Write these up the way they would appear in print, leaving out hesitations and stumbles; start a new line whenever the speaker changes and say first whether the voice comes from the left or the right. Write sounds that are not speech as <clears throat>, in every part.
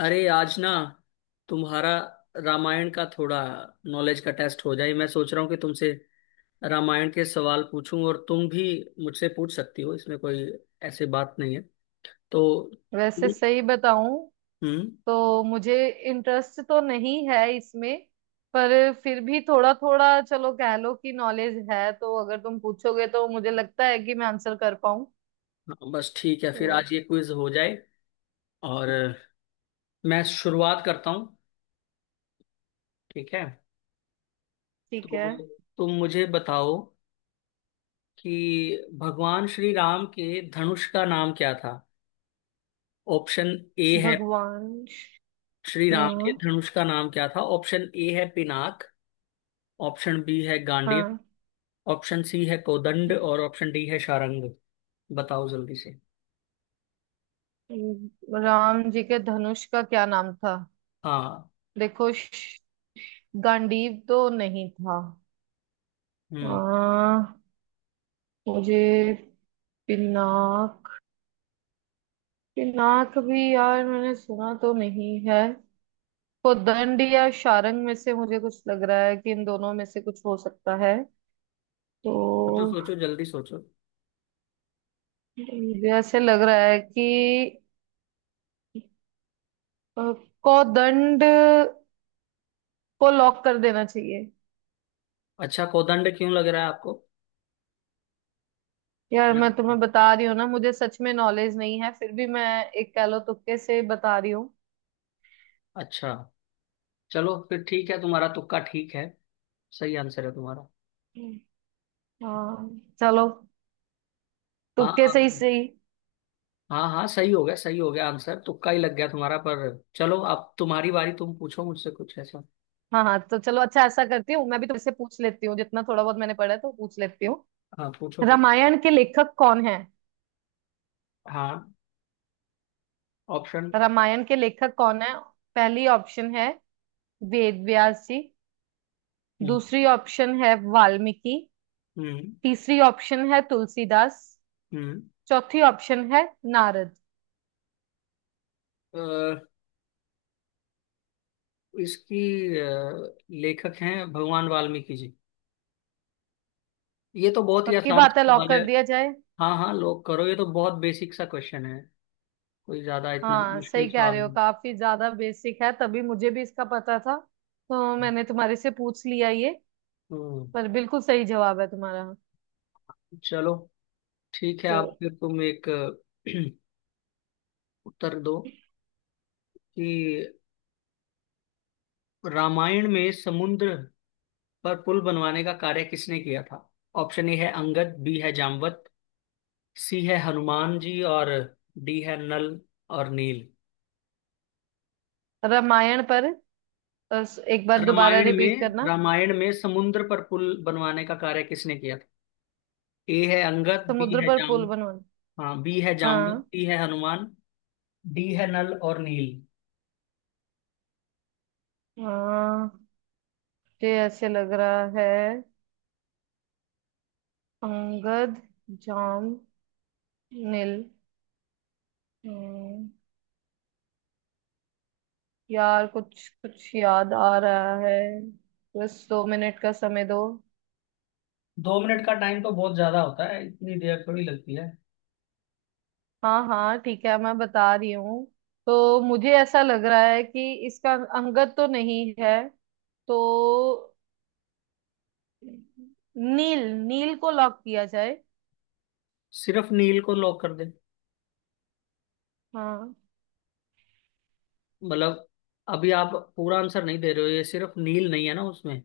left: अरे आज ना तुम्हारा रामायण का थोड़ा नॉलेज का टेस्ट हो जाए। मैं सोच रहा हूँ कि तुमसे रामायण के सवाल पूछूं और तुम भी मुझसे पूछ सकती हो। इसमें कोई ऐसी बात नहीं है तो।
right: वैसे सही बताऊं
left: हम्म।
right: तो मुझे इंटरेस्ट तो नहीं है इसमें। पर फिर भी थोड़ा थोड़ा चलो कह लो कि नॉलेज है, तो अगर तुम पूछोगे तो मुझे लगता है कि मैं आंसर कर पाऊं।
left: हाँ, बस ठीक है
right: तो
left: फिर आज ये क्विज हो जाए। और मैं शुरुआत करता हूँ। ठीक है।
right: ठीक है।
left: तो तुम मुझे बताओ कि भगवान श्री राम के धनुष का नाम क्या था। ऑप्शन ए है।
right: भगवान।
left: श्री राम के
right: हाँ,
left: धनुष का नाम क्या था? ऑप्शन ए है पिनाक। ऑप्शन बी है गांडीव।
right: हाँ।
left: ऑप्शन सी है कोदंड और ऑप्शन डी है शारंग। बताओ जल्दी से।
right: राम जी के धनुष का क्या नाम था?
left: हाँ।
right: देखो गांडीव तो नहीं था।
left: हम्म।
right: आ, मुझे पिनाक, भी यार मैंने सुना तो नहीं है। उदंड या शारंग में से मुझे कुछ लग रहा है कि इन दोनों में से कुछ हो सकता है। तो
left: सोचो सोचो जल्दी सोचो।
right: मुझे ऐसे लग रहा है कि अ, कोदंड को लॉक कर देना चाहिए।
left: अच्छा, कोदंड क्यों लग रहा है आपको?
right: यार मैं तुम्हें बता रही हूँ ना, मुझे सच में नॉलेज नहीं है, फिर भी मैं एक कह लो तुक्के से बता रही हूँ।
left: अच्छा, चलो फिर ठीक है तुम्हारा तुक्का ठीक है। सही आंसर है तुम्हारा।
right: हाँ, चलो,
left: हाँ
right: तुक्के से ही
left: हाँ।
right: सही।
left: हाँ हाँ, सही हो गया आंसर तुक्का ही लग गया तुम्हारा, पर चलो अब तुम्हारी बारी, तुम पूछो मुझसे कुछ ऐसा।
right: हाँ हाँ, तो चलो, अच्छा ऐसा करती हूँ, मैं भी तुमसे पूछ लेती हूँ, जितना थोड़ा बहुत मैंने पढ़ा है तो पूछ लेती हूँ।
left: हाँ, पूछो पूछो।
right: रामायण के लेखक कौन है?
left: हाँ। ऑप्शन।
right: रामायण के लेखक कौन है, पहली ऑप्शन है वेद व्यास जी।
left: हम्म।
right: दूसरी ऑप्शन है वाल्मीकि।
left: हम्म।
right: तीसरी ऑप्शन है तुलसीदास।
left: हम्म।
right: चौथी ऑप्शन है नारद।
left: इसकी लेखक हैं भगवान वाल्मीकि जी। ये तो बहुत ही
right: पक्की
left: आसान
right: बात है, लॉक
left: सवाल है।
right: कर दिया जाए।
left: हाँ हाँ, लोग करो, ये तो बहुत बेसिक सा क्वेश्चन है। कोई ज्यादा इतना
right: हाँ सही
left: मुश्किल
right: कह
left: सवाल
right: रहे हो,
left: नहीं।
right: काफी ज्यादा बेसिक है तभी मुझे भी इसका पता था, तो मैंने तुम्हारे से पूछ लिया ये।
left: हम्म।
right: पर बिल्कुल सही जवाब है तुम्हारा।
left: चलो ठीक है,
right: तो
left: आप फिर तुम एक <clears throat> उत्तर दो कि रामायण में समुद्र पर पुल बनवाने का कार्य किसने किया था। ऑप्शन ए है अंगद, बी है जामवंत, सी है हनुमान जी और डी है नल और नील।
right: रामायण पर एक बार दोबारा
left: रामायण
right: रिपीट
left: में
right: करना।
left: रामायण में समुद्र पर पुल बनवाने का कार्य किसने किया था? ए है अंगद, बी
right: समुद्र
left: है
right: पर
left: जाम।
right: पुल बनवाना।
left: हाँ, बी है जाम्बुत,
right: हाँ।
left: सी है हनुमान। डी है नल और नील।
right: हाँ। मुझे ऐसे लग रहा है, अंगद, जाम, नील, हम्म, यार कुछ कुछ याद आ रहा है। बस 2 मिनट का समय दो।
left: 2 मिनट का टाइम तो बहुत ज्यादा होता है, इतनी देर थोड़ी लगती है।
right: हाँ हाँ ठीक है, मैं बता रही हूँ। तो मुझे ऐसा लग रहा है कि इसका अंगद तो नहीं है। तो नील नील को लॉक किया जाए।
left: सिर्फ नील को लॉक कर दे?
right: हाँ
left: मतलब, अभी आप पूरा आंसर नहीं दे रहे हो, ये सिर्फ नील नहीं है ना उसमें,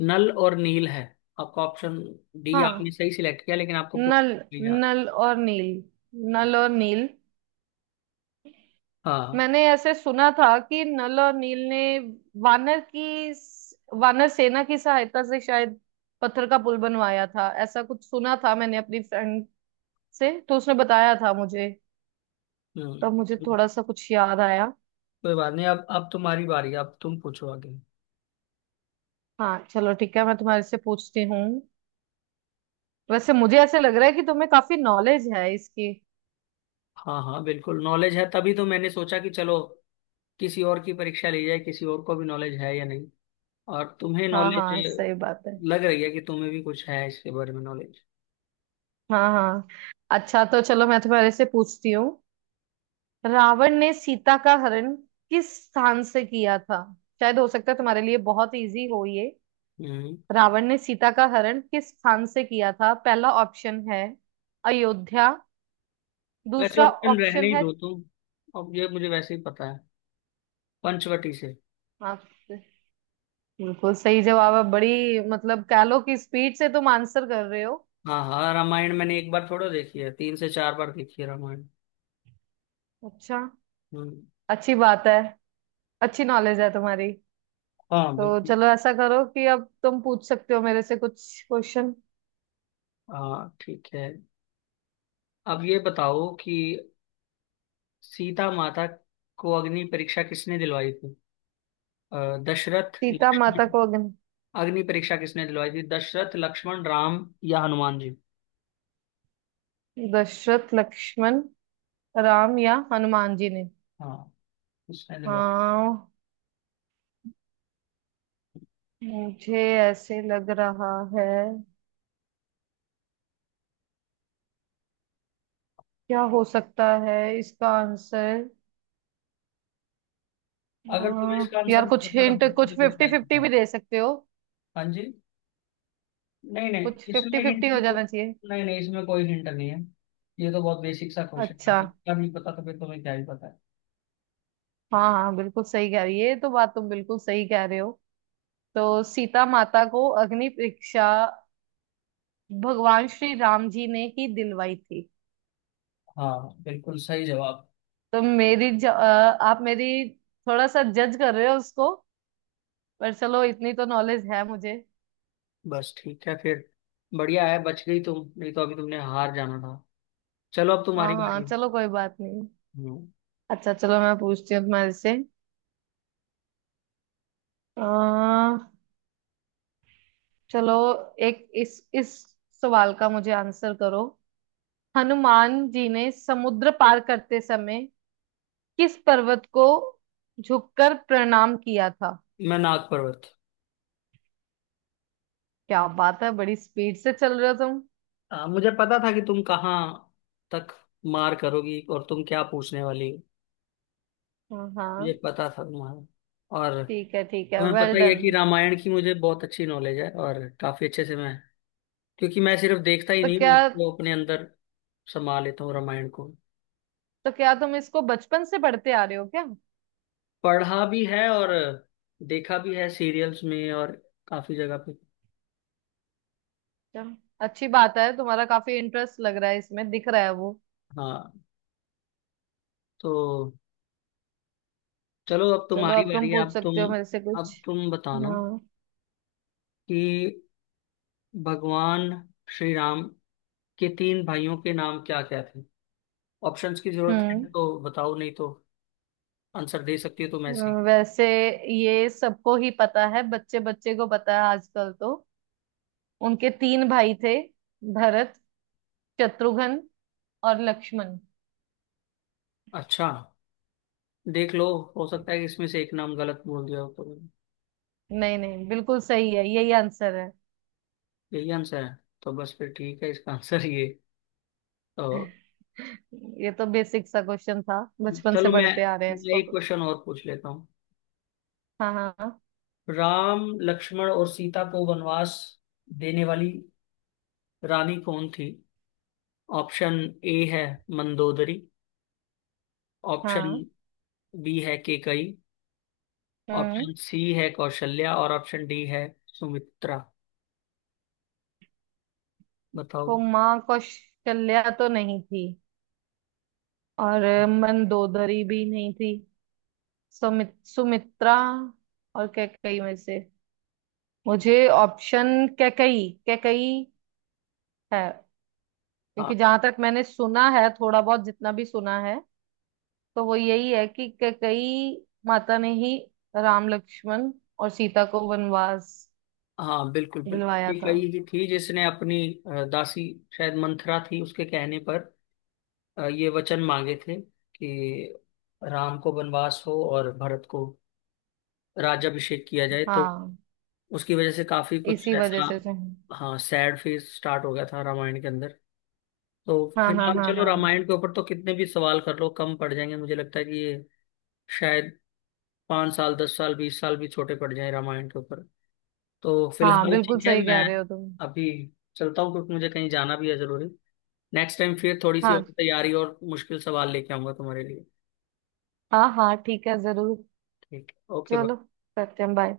left: नल और नील है। आपका ऑप्शन डी आपने
right: हाँ।
left: सही सिलेक्ट किया लेकिन आपको पूरा
right: नल,
left: नहीं याद।
right: नल और नील नल और नील।
left: हाँ।
right: मैंने ऐसे सुना था कि नल और नील ने वानर की वानर सेना की सहायता से शायद पत्थर का पुल बनवाया था, ऐसा कुछ सुना था मैंने अपनी फ्रेंड से, तो उसने बताया था मुझे।
left: हम्म।
right: तब मुझे थोड़ा सा कुछ याद आया।
left: कोई बात नहीं, अब तुम्हारी बारी, अब तुम पूछो आगे।
right: हाँ चलो ठीक है, मैं तुम्हारे से पूछती हूँ। वैसे मुझे ऐसे लग रहा है कि तुम्हें काफी नॉलेज है इसकी।
left: हाँ हाँ, बिल्कुल नॉलेज है, तभी तो मैंने सोचा कि चलो किसी और की परीक्षा ली जाए, किसी और को भी नॉलेज है या नहीं। और तुम्हें
right: हाँ
left: नॉलेज
right: हाँ, सही बात है।
left: लग रही है कि तुम्हें भी कुछ है इसके बारे में नॉलेज।
right: हाँ हाँ। अच्छा तो चलो, मैं तुम्हारे से पूछती हूँ। रावण ने सीता का हरण किस स्थान से किया था? शायद हो सकता है तुम्हारे लिए बहुत इजी हो ये।
left: हम्म।
right: रावण ने सीता का हरण किस स्थान से किया था, पहला ऑप्शन है अयोध्या।
left: वैसे
right: दूसरा
left: ऑप्शन रहने
right: ऑप्शन
left: ही
right: है।
left: दो तुम, अब ये मुझे वैसे ही पता है। पंचवटी से।
right: हाँ, बिल्कुल सही जवाब है। बड़ी मतलब कह लो कि स्पीड से तुम आंसर कर रहे हो।
left: हाँ हाँ, रामायण मैंने एक बार थोड़ा देखी है, 3 से 4 बार देखी है रामायण।
right: अच्छा।
left: हम्म।
right: अच्छी बात है, अच्छी नॉलेज है तुम्हारी।
left: हाँ,
right: तो
left: बिल्कुल।
right: चलो ऐसा करो कि अब तुम पूछ सकते हो मेरे से कुछ क्वेश्चन।
left: हाँ ठीक है। अब ये बताओ कि सीता माता को अग्नि परीक्षा किसने दिलवाई थी? दशरथ,
right: सीता
left: लक्ष्मण।
right: माता को अग्नि,
left: अग्नि परीक्षा किसने दिलवाई थी? दशरथ, लक्ष्मण, राम या हनुमान जी?
right: दशरथ, लक्ष्मण, राम या हनुमान जी ने।
left: हाँ, किसने दिलवाई?
right: आ, मुझे ऐसे लग रहा है, क्या हो सकता है इसका आंसर?
left: अगर तुम्हें इसका आंसर
right: यार
left: नहीं
right: कुछ
left: पता तो
right: हिंट, कुछ
left: मुझे भी
right: फिफ्टी
left: बताइए,
right: फिफ्टी भी
left: बताओ।
right: दे सकते हो।
left: हाँ जी। नहीं नहीं,
right: कुछ फिफ्टी
left: इसमें हिंट
right: फिफ्टी
left: की
right: हो
left: कोई,
right: जाना चाहिए।
left: नहीं नहीं, इसमें कोई हिंट नहीं है। ये तो बहुत बेसिक सा क्वेश्चन
right: अच्छा।
left: है, क्या नहीं पता तो फिर तुम्हें क्या ही पता है।
right: हाँ हाँ, बिल्कुल सही कह रही है, ये तो बात तुम बिल्कुल सही कह रहे हो। तो सीता माता को अग्नि परीक्षा भगवान श्री राम जी ने ही दिलवाई थी।
left: हाँ, बिल्कुल सही जवाब।
right: तो आप मेरी थोड़ा सा जज कर रहे हो उसको। पर चलो इतनी तो नॉलेज है मुझे।
left: बस ठीक है फिर। बढ़िया है, बच गई तुम, नहीं तो अभी तुमने हार जाना था। चलो अब
right: हाँ
left: तुम्हारी
right: हाँ
left: बारी है।
right: चलो, कोई बात नहीं।
left: हम्म,
right: अच्छा चलो, मैं पूछती हूँ तुम्हारे से। आ, चलो, एक इस सवाल का मुझे आंसर करो। हनुमान जी ने समुद्र पार करते समय किस पर्वत को झुककर प्रणाम किया था?
left: मैं नाग पर्वत।
right: क्या बात है, बड़ी स्पीड से चल रहे हो तुम।
left: मुझे पता था कि तुम कहाँ तक मार करोगी और तुम क्या पूछने वाली हो।
right: हाँ
left: मुझे
right: हाँ,
left: पता था तुम्हारा। और
right: ठीक है ठीक है,
left: तुम्हें पता
right: वेल
left: ही है
right: डन।
left: कि रामायण की मुझे बहुत अच्छी नॉलेज है, और काफी अच्छे से मैं, क्योंकि मैं सिर्फ देखता ही
right: तो
left: नहीं
right: क्या
left: हूँ उसको, अपने अंदर समा लेता हूँ रामायण को।
right: तो क्या तुम इसको बचपन से पढ़ते आ रहे हो क्या?
left: पढ़ा भी है और देखा भी है सीरियल्स में, और काफी जगह पे।
right: चलो अच्छी बात है, तुम्हारा काफी इंटरेस्ट लग रहा है इसमें, दिख रहा है वो।
left: हाँ। तो चलो अब
right: चलो
left: तुम्हारी
right: अब तुम
left: बारी है,
right: पूछ
left: अब तुम।
right: सकते हो मेरे से कुछ।
left: अब तुम बताना
right: हाँ।
left: कि भगवान श्री राम के तीन भाइयों के नाम क्या क्या थे। ऑप्शंस की जरूरत है
right: हम्म।
left: तो बताओ, नहीं तो आंसर दे सकती हो तुम ऐसे ही।
right: वैसे ये सबको ही पता है, बच्चे बच्चे को पता है आजकल तो। उनके तीन भाई थे, भरत, शत्रुघ्न और लक्ष्मण।
left: अच्छा, देख लो, हो सकता है कि इसमें से एक नाम गलत बोल दिया हो तो।
right: नहीं नहीं, बिल्कुल सही है, यही आंसर है।
left: यही आंसर है। तो बस फिर ठीक है इसका आंसर ये। तो
right: ये तो बेसिक सा क्वेश्चन था, बचपन से
left: चलो मैं
right: पढ़ते आ रहे हैं
left: मैं
right: इसको
left: एक
right: तो।
left: क्वेश्चन और पूछ लेता हूँ।
right: हाँ हाँ हाँ
left: राम, लक्ष्मण और सीता को वनवास देने वाली रानी कौन थी? ऑप्शन ए है मंदोदरी। ऑप्शन
right: हाँ।
left: बी है केकई।
right: हम्म।
left: ऑप्शन सी है कौशल्या और ऑप्शन डी है सुमित्रा। बताओ।
right: को माँ कौशल्या तो नहीं थी, और मंदोदरी भी नहीं थी। सुमित्रा और कैकई में से, मुझे ऑप्शन कैकई, है,
left: हाँ
right: क्योंकि जहां तक मैंने सुना है, थोड़ा बहुत जितना भी सुना है, तो वो यही है कि कैकई माता ने ही राम, लक्ष्मण और सीता को वनवास
left: हाँ, बिल्कुल बिल्कुल
right: दिलवाया
left: ठीक
right: था।
left: है, ये कही ही थी जिसने अपनी दासी, शायद मंथरा थी, उसके कहने पर ये वचन मांगे थे कि राम को वनवास हो और भरत को राज्याभिषेक किया जाए। तो
right: हाँ,
left: उसकी वजह से काफी कुछ
right: इसी वजह
left: ऐसा,
right: से।
left: हाँ, सैड फेज स्टार्ट हो गया था रामायण के अंदर। तो
right: हाँ हाँ
left: फिलहाल
right: हाँ
left: चलो,
right: हाँ।
left: रामायण के ऊपर तो कितने भी सवाल कर लो कम पड़ जाएंगे, मुझे लगता है कि ये शायद 5 साल, 10 साल, 20 साल भी छोटे पड़ जाए रामायण के ऊपर। तो
right: हाँ
left: फिलहाल
right: बिल्कुल
left: ठीक है,
right: सही कह
left: मैं
right: रहे हो तुम।
left: अभी चलता हूँ क्योंकि मुझे कहीं जाना भी है जरूरी। नेक्स्ट टाइम फिर थोड़ी सी और
right: हाँ
left: तैयारी और मुश्किल सवाल लेके आऊंगा तुम्हारे लिए।
right: हाँ हाँ ठीक है, जरूर।
left: ठीक है, ओके।
right: चलो, करते हैं, बाय।